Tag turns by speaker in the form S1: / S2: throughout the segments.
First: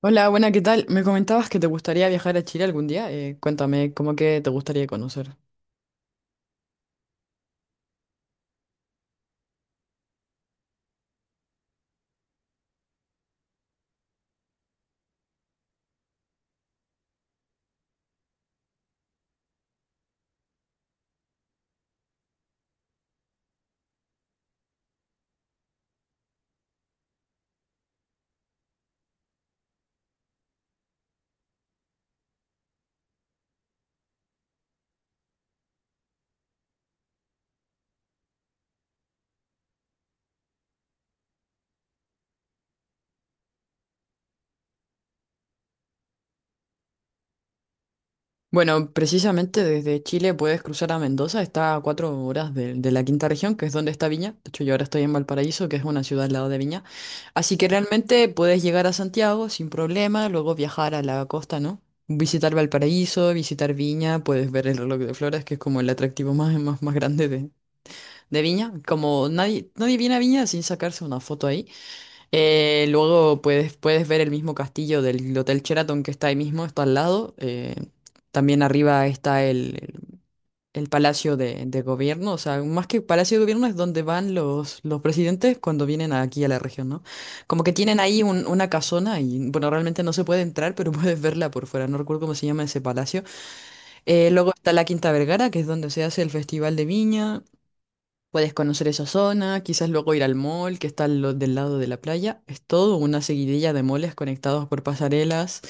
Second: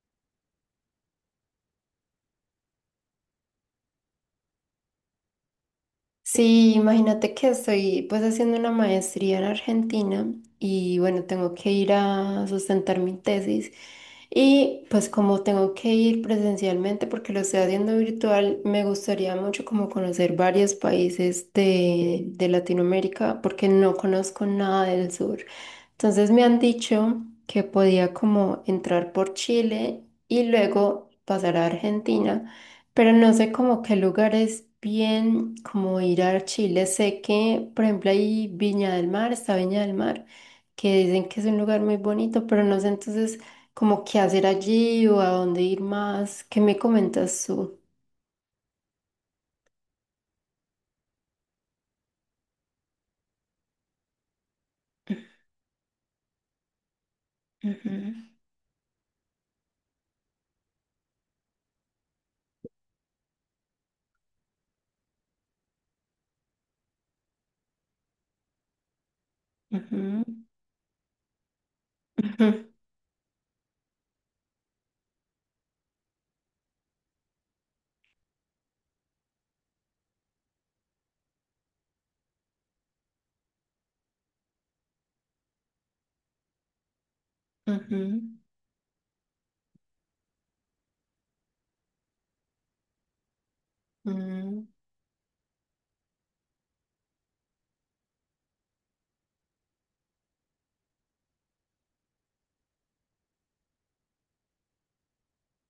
S1: Hola, buena, ¿qué tal? Me comentabas que te gustaría viajar a Chile algún día. Cuéntame, ¿cómo que te gustaría conocer?
S2: Sí, imagínate que estoy pues haciendo una maestría en Argentina y bueno, tengo que ir a sustentar mi tesis y pues como tengo que ir presencialmente porque lo estoy haciendo virtual, me gustaría mucho como conocer varios países de Latinoamérica porque no conozco nada del sur. Entonces me han dicho que podía como entrar por Chile y luego pasar a Argentina, pero no sé como qué lugares bien como ir a Chile. Sé que, por ejemplo, hay Viña del Mar, está Viña del Mar, que dicen que es un lugar muy bonito, pero no sé entonces como qué hacer allí o a dónde ir más. ¿Qué me comentas tú?
S1: Bueno, precisamente desde Chile puedes cruzar a Mendoza, está a 4 horas de la quinta región, que es donde está Viña. De hecho, yo ahora estoy en Valparaíso, que es una ciudad al lado de Viña. Así que
S2: Ujú,
S1: realmente puedes llegar a Santiago sin problema, luego viajar a la costa, ¿no? Visitar Valparaíso, visitar Viña, puedes ver el reloj de flores, que es como el atractivo más grande de Viña. Como nadie, nadie viene a
S2: ujú,
S1: Viña sin sacarse una foto ahí.
S2: ujú,
S1: Luego puedes ver el mismo castillo del Hotel Sheraton que está ahí mismo, está al lado. También arriba está el Palacio de Gobierno, o sea, más que Palacio de Gobierno es donde van los presidentes cuando vienen aquí a la región, ¿no? Como que tienen ahí una casona y, bueno, realmente no se puede entrar, pero puedes verla por fuera, no recuerdo cómo se llama ese palacio. Luego
S2: ujú,
S1: está la Quinta Vergara, que es donde se hace el Festival de Viña. Puedes conocer esa zona, quizás luego ir al mall que está del lado de la playa. Es todo una seguidilla de moles conectados por pasarelas.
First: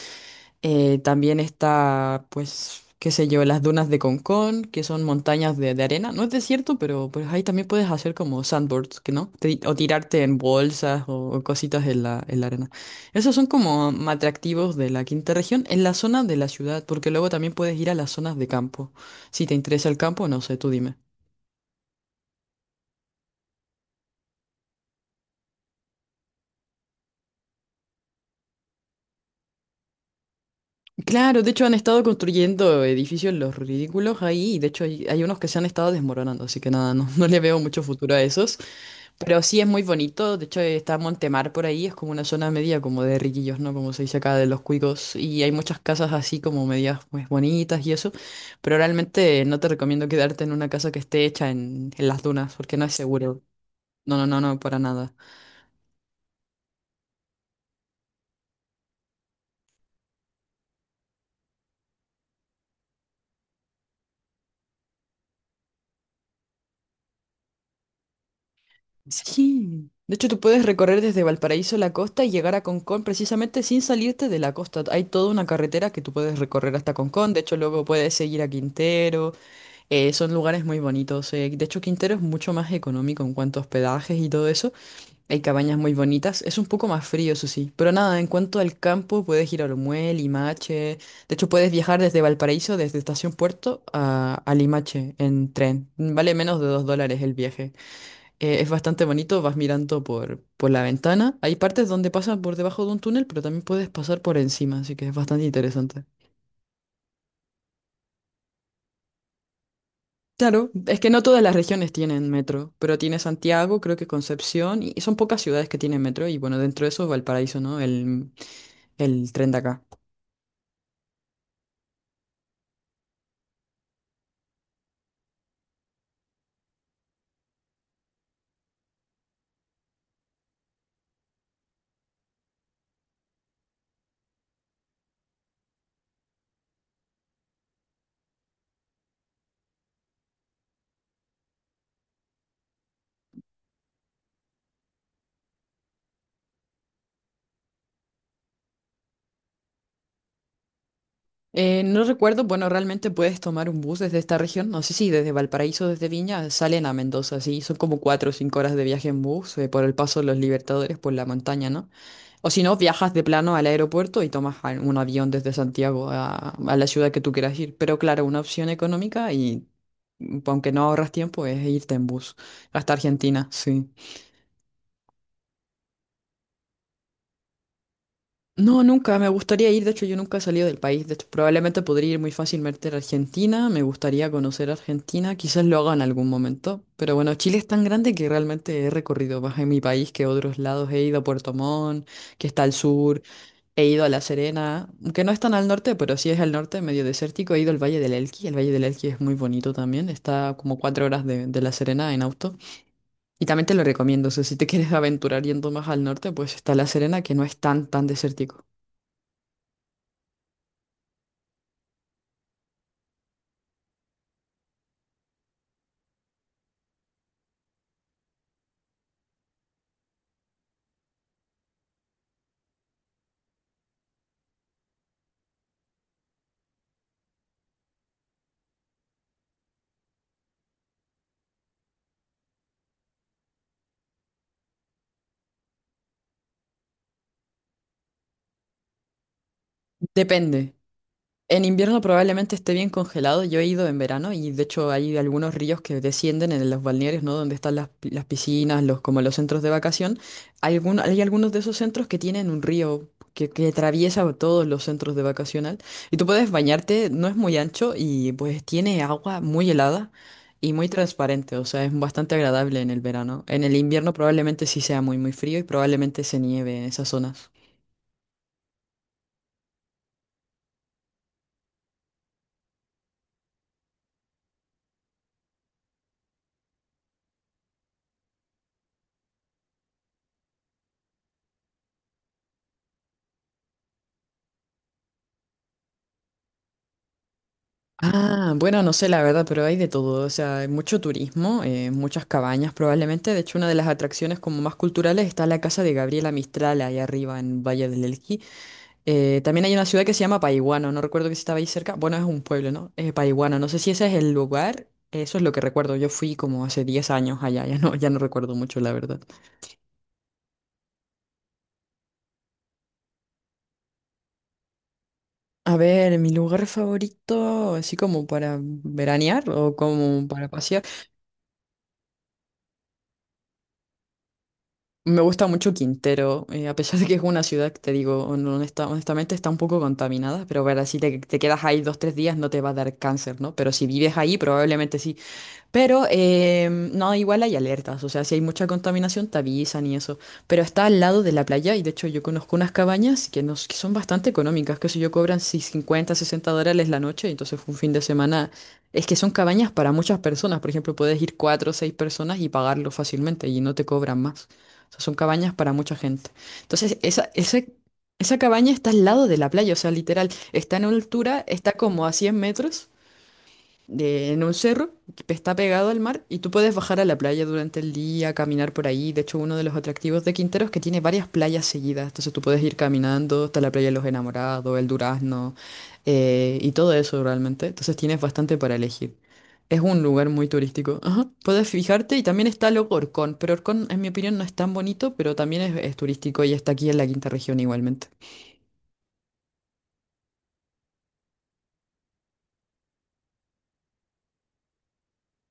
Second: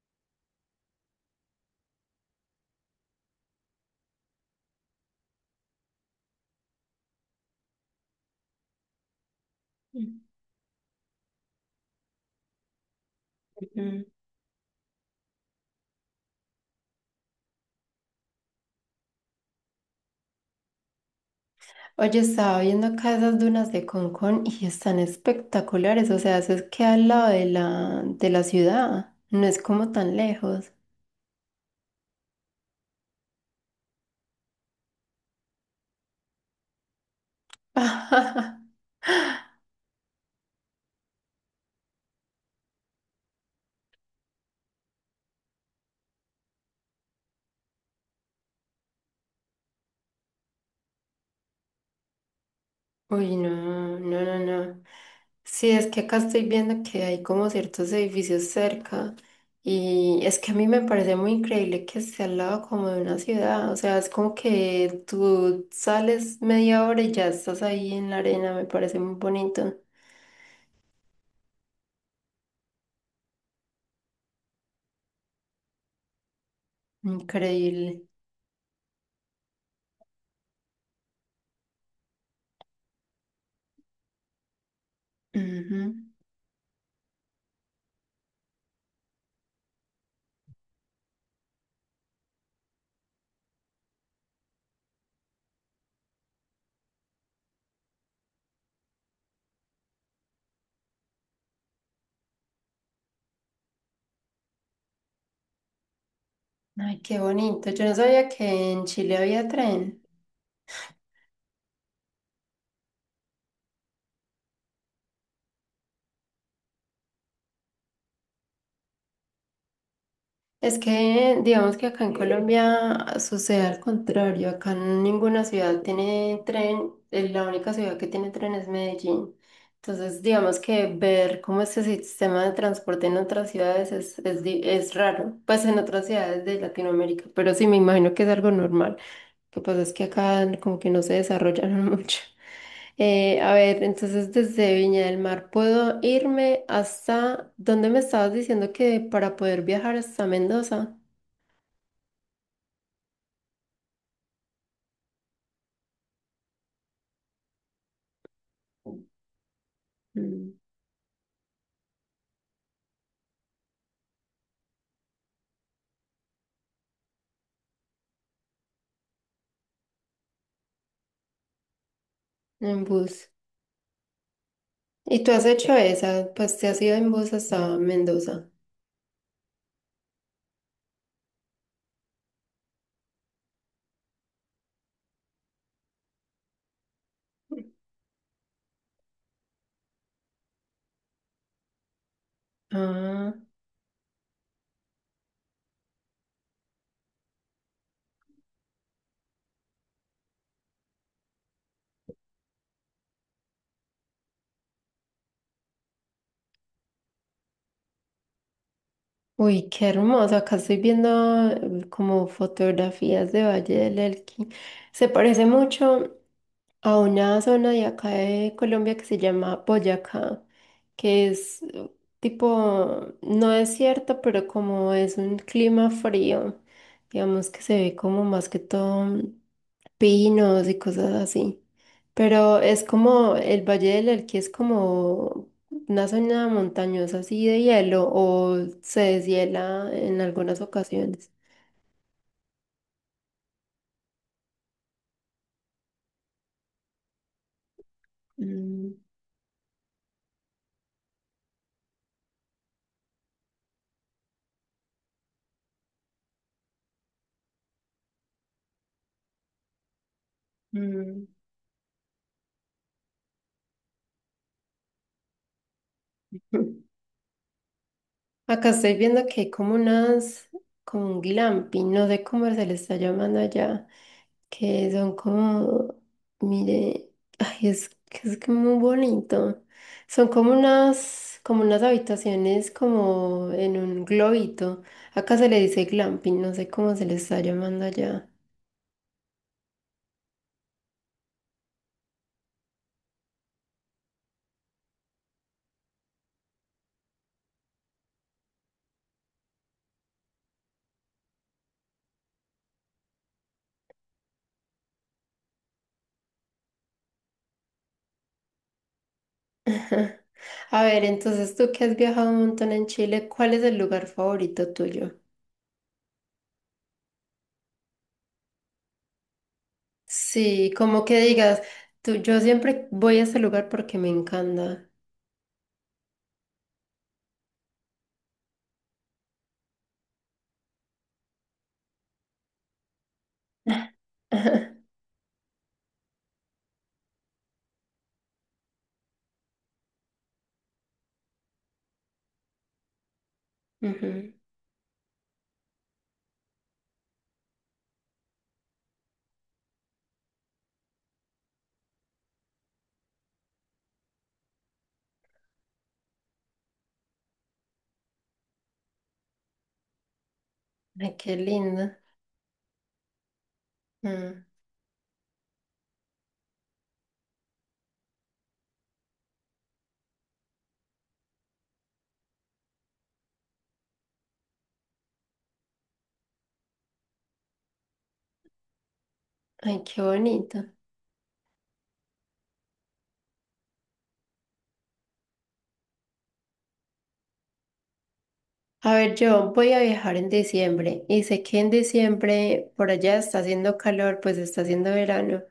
S1: También está, pues, qué sé yo, las dunas de Concón, que son montañas de arena. No es desierto, pero pues ahí también puedes hacer como sandboards, que no? O
S2: ujú,
S1: tirarte en bolsas o cositas en la arena. Esos son como
S2: ujú.
S1: atractivos de la quinta región en la zona de la ciudad, porque luego también puedes ir a las zonas de campo. Si te interesa el campo, no sé, tú dime.
S2: Oye, estaba viendo acá esas dunas de Concón y están espectaculares. O sea, eso es que al lado de la ciudad. No es como tan lejos.
S1: Claro, de hecho han estado construyendo edificios los ridículos ahí, y de hecho hay unos que se han estado desmoronando, así que nada, no, no le veo mucho futuro a esos. Pero sí es muy bonito, de hecho está Montemar por ahí, es como una zona media como de riquillos, ¿no? Como se dice acá de los cuicos, y hay muchas casas así como medias pues bonitas y eso, pero realmente no te recomiendo quedarte en una casa que esté hecha en las dunas, porque no es
S2: Uy,
S1: seguro.
S2: no,
S1: No,
S2: no,
S1: no,
S2: no,
S1: no, no, para
S2: no.
S1: nada.
S2: Sí, es que acá estoy viendo que hay como ciertos edificios cerca. Y es que a mí me parece muy increíble que esté al lado como de una ciudad. O sea, es como que tú sales media hora y ya estás ahí en la arena. Me parece muy bonito.
S1: Sí. De hecho, tú puedes recorrer desde Valparaíso a la costa y llegar a Concón precisamente sin salirte de la costa. Hay toda una carretera que tú puedes recorrer hasta Concón. De hecho, luego
S2: Increíble.
S1: puedes seguir a Quintero. Son lugares muy bonitos. Eh. De hecho, Quintero es mucho más económico en cuanto a hospedajes y todo eso. Hay cabañas muy bonitas. Es un poco más frío, eso sí. Pero nada, en cuanto al campo, puedes ir a Olmué, Limache. De hecho, puedes viajar desde Valparaíso, desde Estación Puerto a Limache en tren. Vale menos de $2 el viaje. Es bastante bonito, vas mirando por la ventana. Hay partes donde pasas por debajo de un túnel, pero también puedes pasar por encima, así que es bastante interesante.
S2: Ay, qué bonito. Yo no sabía que en Chile había tren.
S1: Claro, es que no todas las regiones tienen metro, pero tiene Santiago, creo que Concepción, y son pocas ciudades que tienen metro, y bueno, dentro de eso Valparaíso, ¿no? El tren de acá.
S2: Es que digamos que acá en Colombia sucede al contrario. Acá ninguna ciudad tiene tren. La única ciudad que tiene tren es Medellín. Entonces, digamos que ver cómo este sistema de transporte en otras ciudades es raro. Pues en otras ciudades de Latinoamérica, pero sí me imagino que es algo normal. Lo que pasa es que acá como que no se desarrollaron mucho. A ver, entonces desde Viña del Mar puedo irme hasta ¿dónde me estabas diciendo que para poder viajar hasta Mendoza?
S1: No recuerdo, bueno, realmente puedes tomar un bus desde esta región, no sé si desde Valparaíso, desde Viña, salen a Mendoza, sí, son como 4 o 5 horas de viaje en bus, por el paso de los
S2: Mm,
S1: Libertadores, por la montaña, ¿no? O si no, viajas de plano al aeropuerto y tomas un avión desde Santiago a la ciudad que tú quieras ir. Pero claro, una opción económica y aunque no ahorras tiempo es irte en bus
S2: en
S1: hasta
S2: bus.
S1: Argentina, sí.
S2: ¿Y tú has hecho esa? Pues te has ido en bus hasta Mendoza.
S1: No, nunca, me gustaría ir, de hecho yo nunca he salido del país, de hecho probablemente podría ir muy fácilmente a Argentina, me gustaría conocer Argentina, quizás lo haga en algún momento, pero bueno, Chile es tan grande que realmente he recorrido más en mi país que otros lados, he ido a Puerto Montt, que está al sur.
S2: Ah,
S1: He ido a La Serena, que no es tan al norte, pero sí es al norte, medio desértico. He ido al Valle del Elqui. El Valle del Elqui es muy bonito también. Está como 4 horas de La Serena en auto. Y también te lo recomiendo. O sea, si te quieres aventurar yendo más al norte, pues está La Serena, que no es tan, tan desértico.
S2: uy, qué hermoso. Acá estoy viendo como fotografías de Valle del Elqui. Se parece mucho a una zona de acá de Colombia que se llama Boyacá, que es tipo, no es cierto, pero como es un clima frío, digamos que se ve como más que todo pinos y cosas así. Pero es como el Valle del Elqui es como una zona montañosa así de hielo o se deshiela en algunas
S1: Depende.
S2: ocasiones.
S1: En invierno probablemente esté bien congelado. Yo he ido en verano y de hecho hay algunos ríos que descienden en los balnearios, ¿no? Donde están las piscinas,
S2: Mm,
S1: como los centros de vacación. Hay algunos de esos centros que tienen un río que atraviesa todos los centros de vacacional. Y tú puedes bañarte, no es muy ancho y pues tiene agua muy helada y muy
S2: mm.
S1: transparente. O sea, es bastante agradable en el verano. En el invierno probablemente sí sea muy, muy frío y probablemente se nieve en esas zonas.
S2: Acá estoy viendo que hay como unas, como un glamping, no sé cómo se le está llamando allá, que son como, mire, ay, es que muy bonito. Son como unas habitaciones como en un globito. Acá se le dice glamping, no sé cómo se le está llamando allá.
S1: Ah, bueno, no sé la verdad, pero hay de todo. O sea, hay mucho turismo, muchas cabañas probablemente. De hecho, una de las atracciones como más culturales está la casa de Gabriela Mistral ahí arriba en Valle del Elqui. También hay una ciudad que se llama Paihuano, no recuerdo que si estaba ahí cerca. Bueno, es un pueblo, ¿no? Paihuano, no sé si ese es el lugar. Eso es lo que recuerdo. Yo fui como hace 10 años allá, ya no recuerdo mucho, la verdad.
S2: A ver, entonces tú que has viajado un montón en Chile, ¿cuál es el lugar favorito tuyo?
S1: A ver, mi lugar favorito, así como para veranear o como para
S2: Sí,
S1: pasear.
S2: como que digas, tú, yo siempre voy a ese lugar porque me encanta.
S1: Me gusta mucho Quintero, a pesar de que es una ciudad que te digo, honestamente está un poco contaminada, pero ver si te quedas ahí 2, 3 días no te va a dar cáncer, ¿no? Pero si vives ahí, probablemente sí. Pero no, igual hay alertas, o sea, si hay mucha contaminación te avisan y eso. Pero está al lado de la playa y de hecho yo conozco unas cabañas que son bastante
S2: Ujú.
S1: económicas, que si yo cobran si $50, $60 la noche, entonces un fin de semana. Es que son cabañas para muchas personas, por ejemplo, puedes ir 4 o 6 personas y pagarlo fácilmente y no te cobran más. O sea, son cabañas para mucha gente. Entonces, esa cabaña está al lado de la playa, o sea, literal, está en
S2: Ay, qué
S1: altura, está
S2: lindo.
S1: como a 100 metros en
S2: Mm,
S1: un cerro que está pegado al mar y tú puedes bajar a la playa durante el día, caminar por ahí. De hecho, uno de los atractivos de Quintero es que tiene varias playas seguidas. Entonces tú puedes ir caminando hasta la playa de los Enamorados, el Durazno y todo eso realmente. Entonces tienes bastante para elegir. Es
S2: ay, qué
S1: un lugar muy
S2: bonito.
S1: turístico. Ajá. Puedes fijarte y también está luego Orcón, pero Orcón en mi opinión no es tan bonito, pero también es turístico y está aquí en la quinta región igualmente.
S2: A ver, yo voy a viajar en diciembre y sé que en diciembre por allá está haciendo calor, pues está haciendo verano,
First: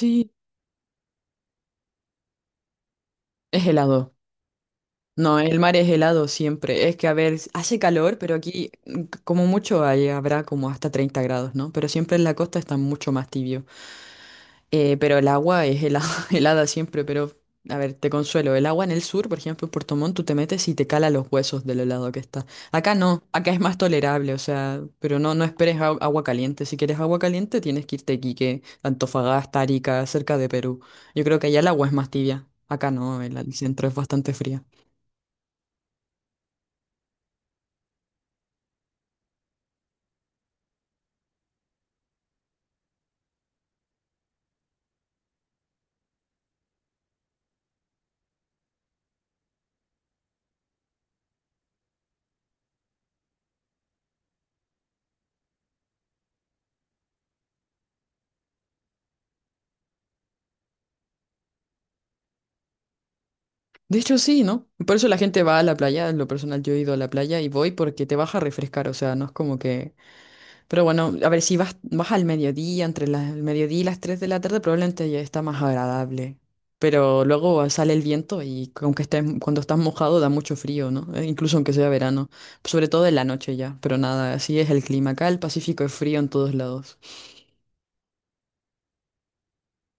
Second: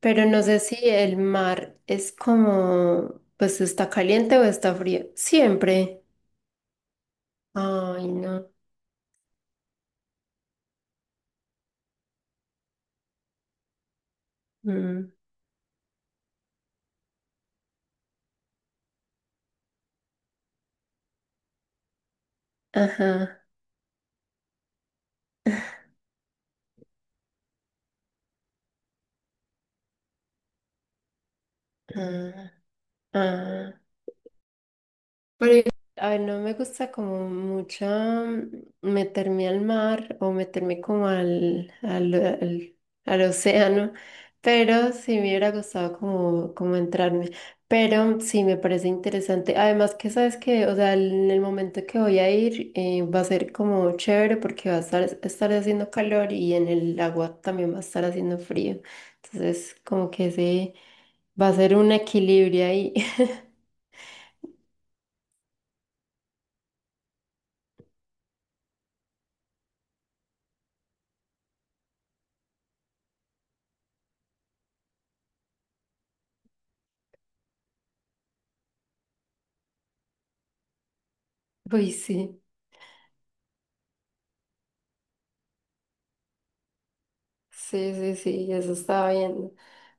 S2: pero no sé si el mar es como, pues
S1: es
S2: está
S1: helado.
S2: caliente o está frío.
S1: No, el mar es
S2: Siempre.
S1: helado siempre. Es que, a ver, hace
S2: Ay,
S1: calor, pero
S2: no.
S1: aquí como mucho ahí habrá como hasta 30 grados, ¿no? Pero siempre en la costa está mucho más tibio.
S2: Mm,
S1: Pero el agua es helada, helada siempre, pero, a ver, te consuelo. El agua en el sur, por ejemplo, en Puerto Montt, tú te metes y te cala los huesos del helado que está. Acá no,
S2: ajá.
S1: acá es más tolerable, o sea, pero no, no esperes agua caliente. Si quieres agua caliente, tienes que irte a Iquique, Antofagasta, Arica, cerca de Perú. Yo creo que allá el agua es más tibia.
S2: Ah,
S1: Acá no, el
S2: ah.
S1: centro es bastante fría.
S2: Pero, igual, a ver, no me gusta como mucho meterme al mar o meterme como al océano, pero sí me hubiera gustado como, como entrarme. Pero sí me parece interesante. Además que sabes que, o sea, en el momento que voy a ir va a ser como chévere porque va a estar haciendo calor y en el agua también va a estar haciendo frío. Entonces, como que ese va a ser un equilibrio ahí.
S1: De hecho, sí, ¿no? Por eso la gente va a la playa. En lo personal, yo he ido a la playa y voy porque te vas a refrescar. O sea, no es como que. Pero bueno, a ver, si vas, vas al mediodía, entre el mediodía y las 3 de la tarde, probablemente ya está más agradable. Pero luego sale el viento y aunque estés, cuando estás mojado da mucho frío, ¿no? Incluso aunque sea
S2: Uy,
S1: verano.
S2: sí.
S1: Sobre todo en la noche ya. Pero nada, así es el clima. Acá el Pacífico es frío en todos lados.
S2: Sí, sí, sí, eso estaba viendo.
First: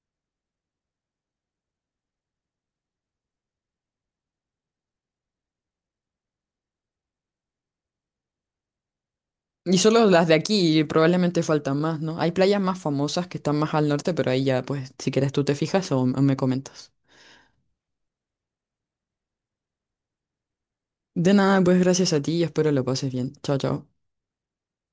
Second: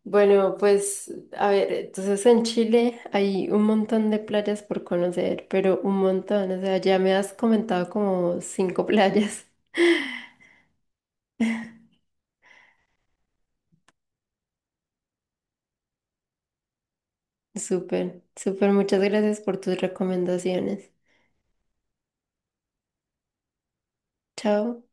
S2: Bueno, pues a ver, entonces en Chile hay un montón de playas por conocer, pero un montón, o sea, ya me has comentado como cinco playas.
S1: Y solo las de aquí, y probablemente faltan más, ¿no? Hay playas más famosas que están más al norte, pero ahí ya, pues, si quieres tú te fijas o me comentas.
S2: Súper, súper, muchas gracias por tus recomendaciones.
S1: De nada, pues gracias a ti y espero lo pases bien. Chao, chao.
S2: Chao.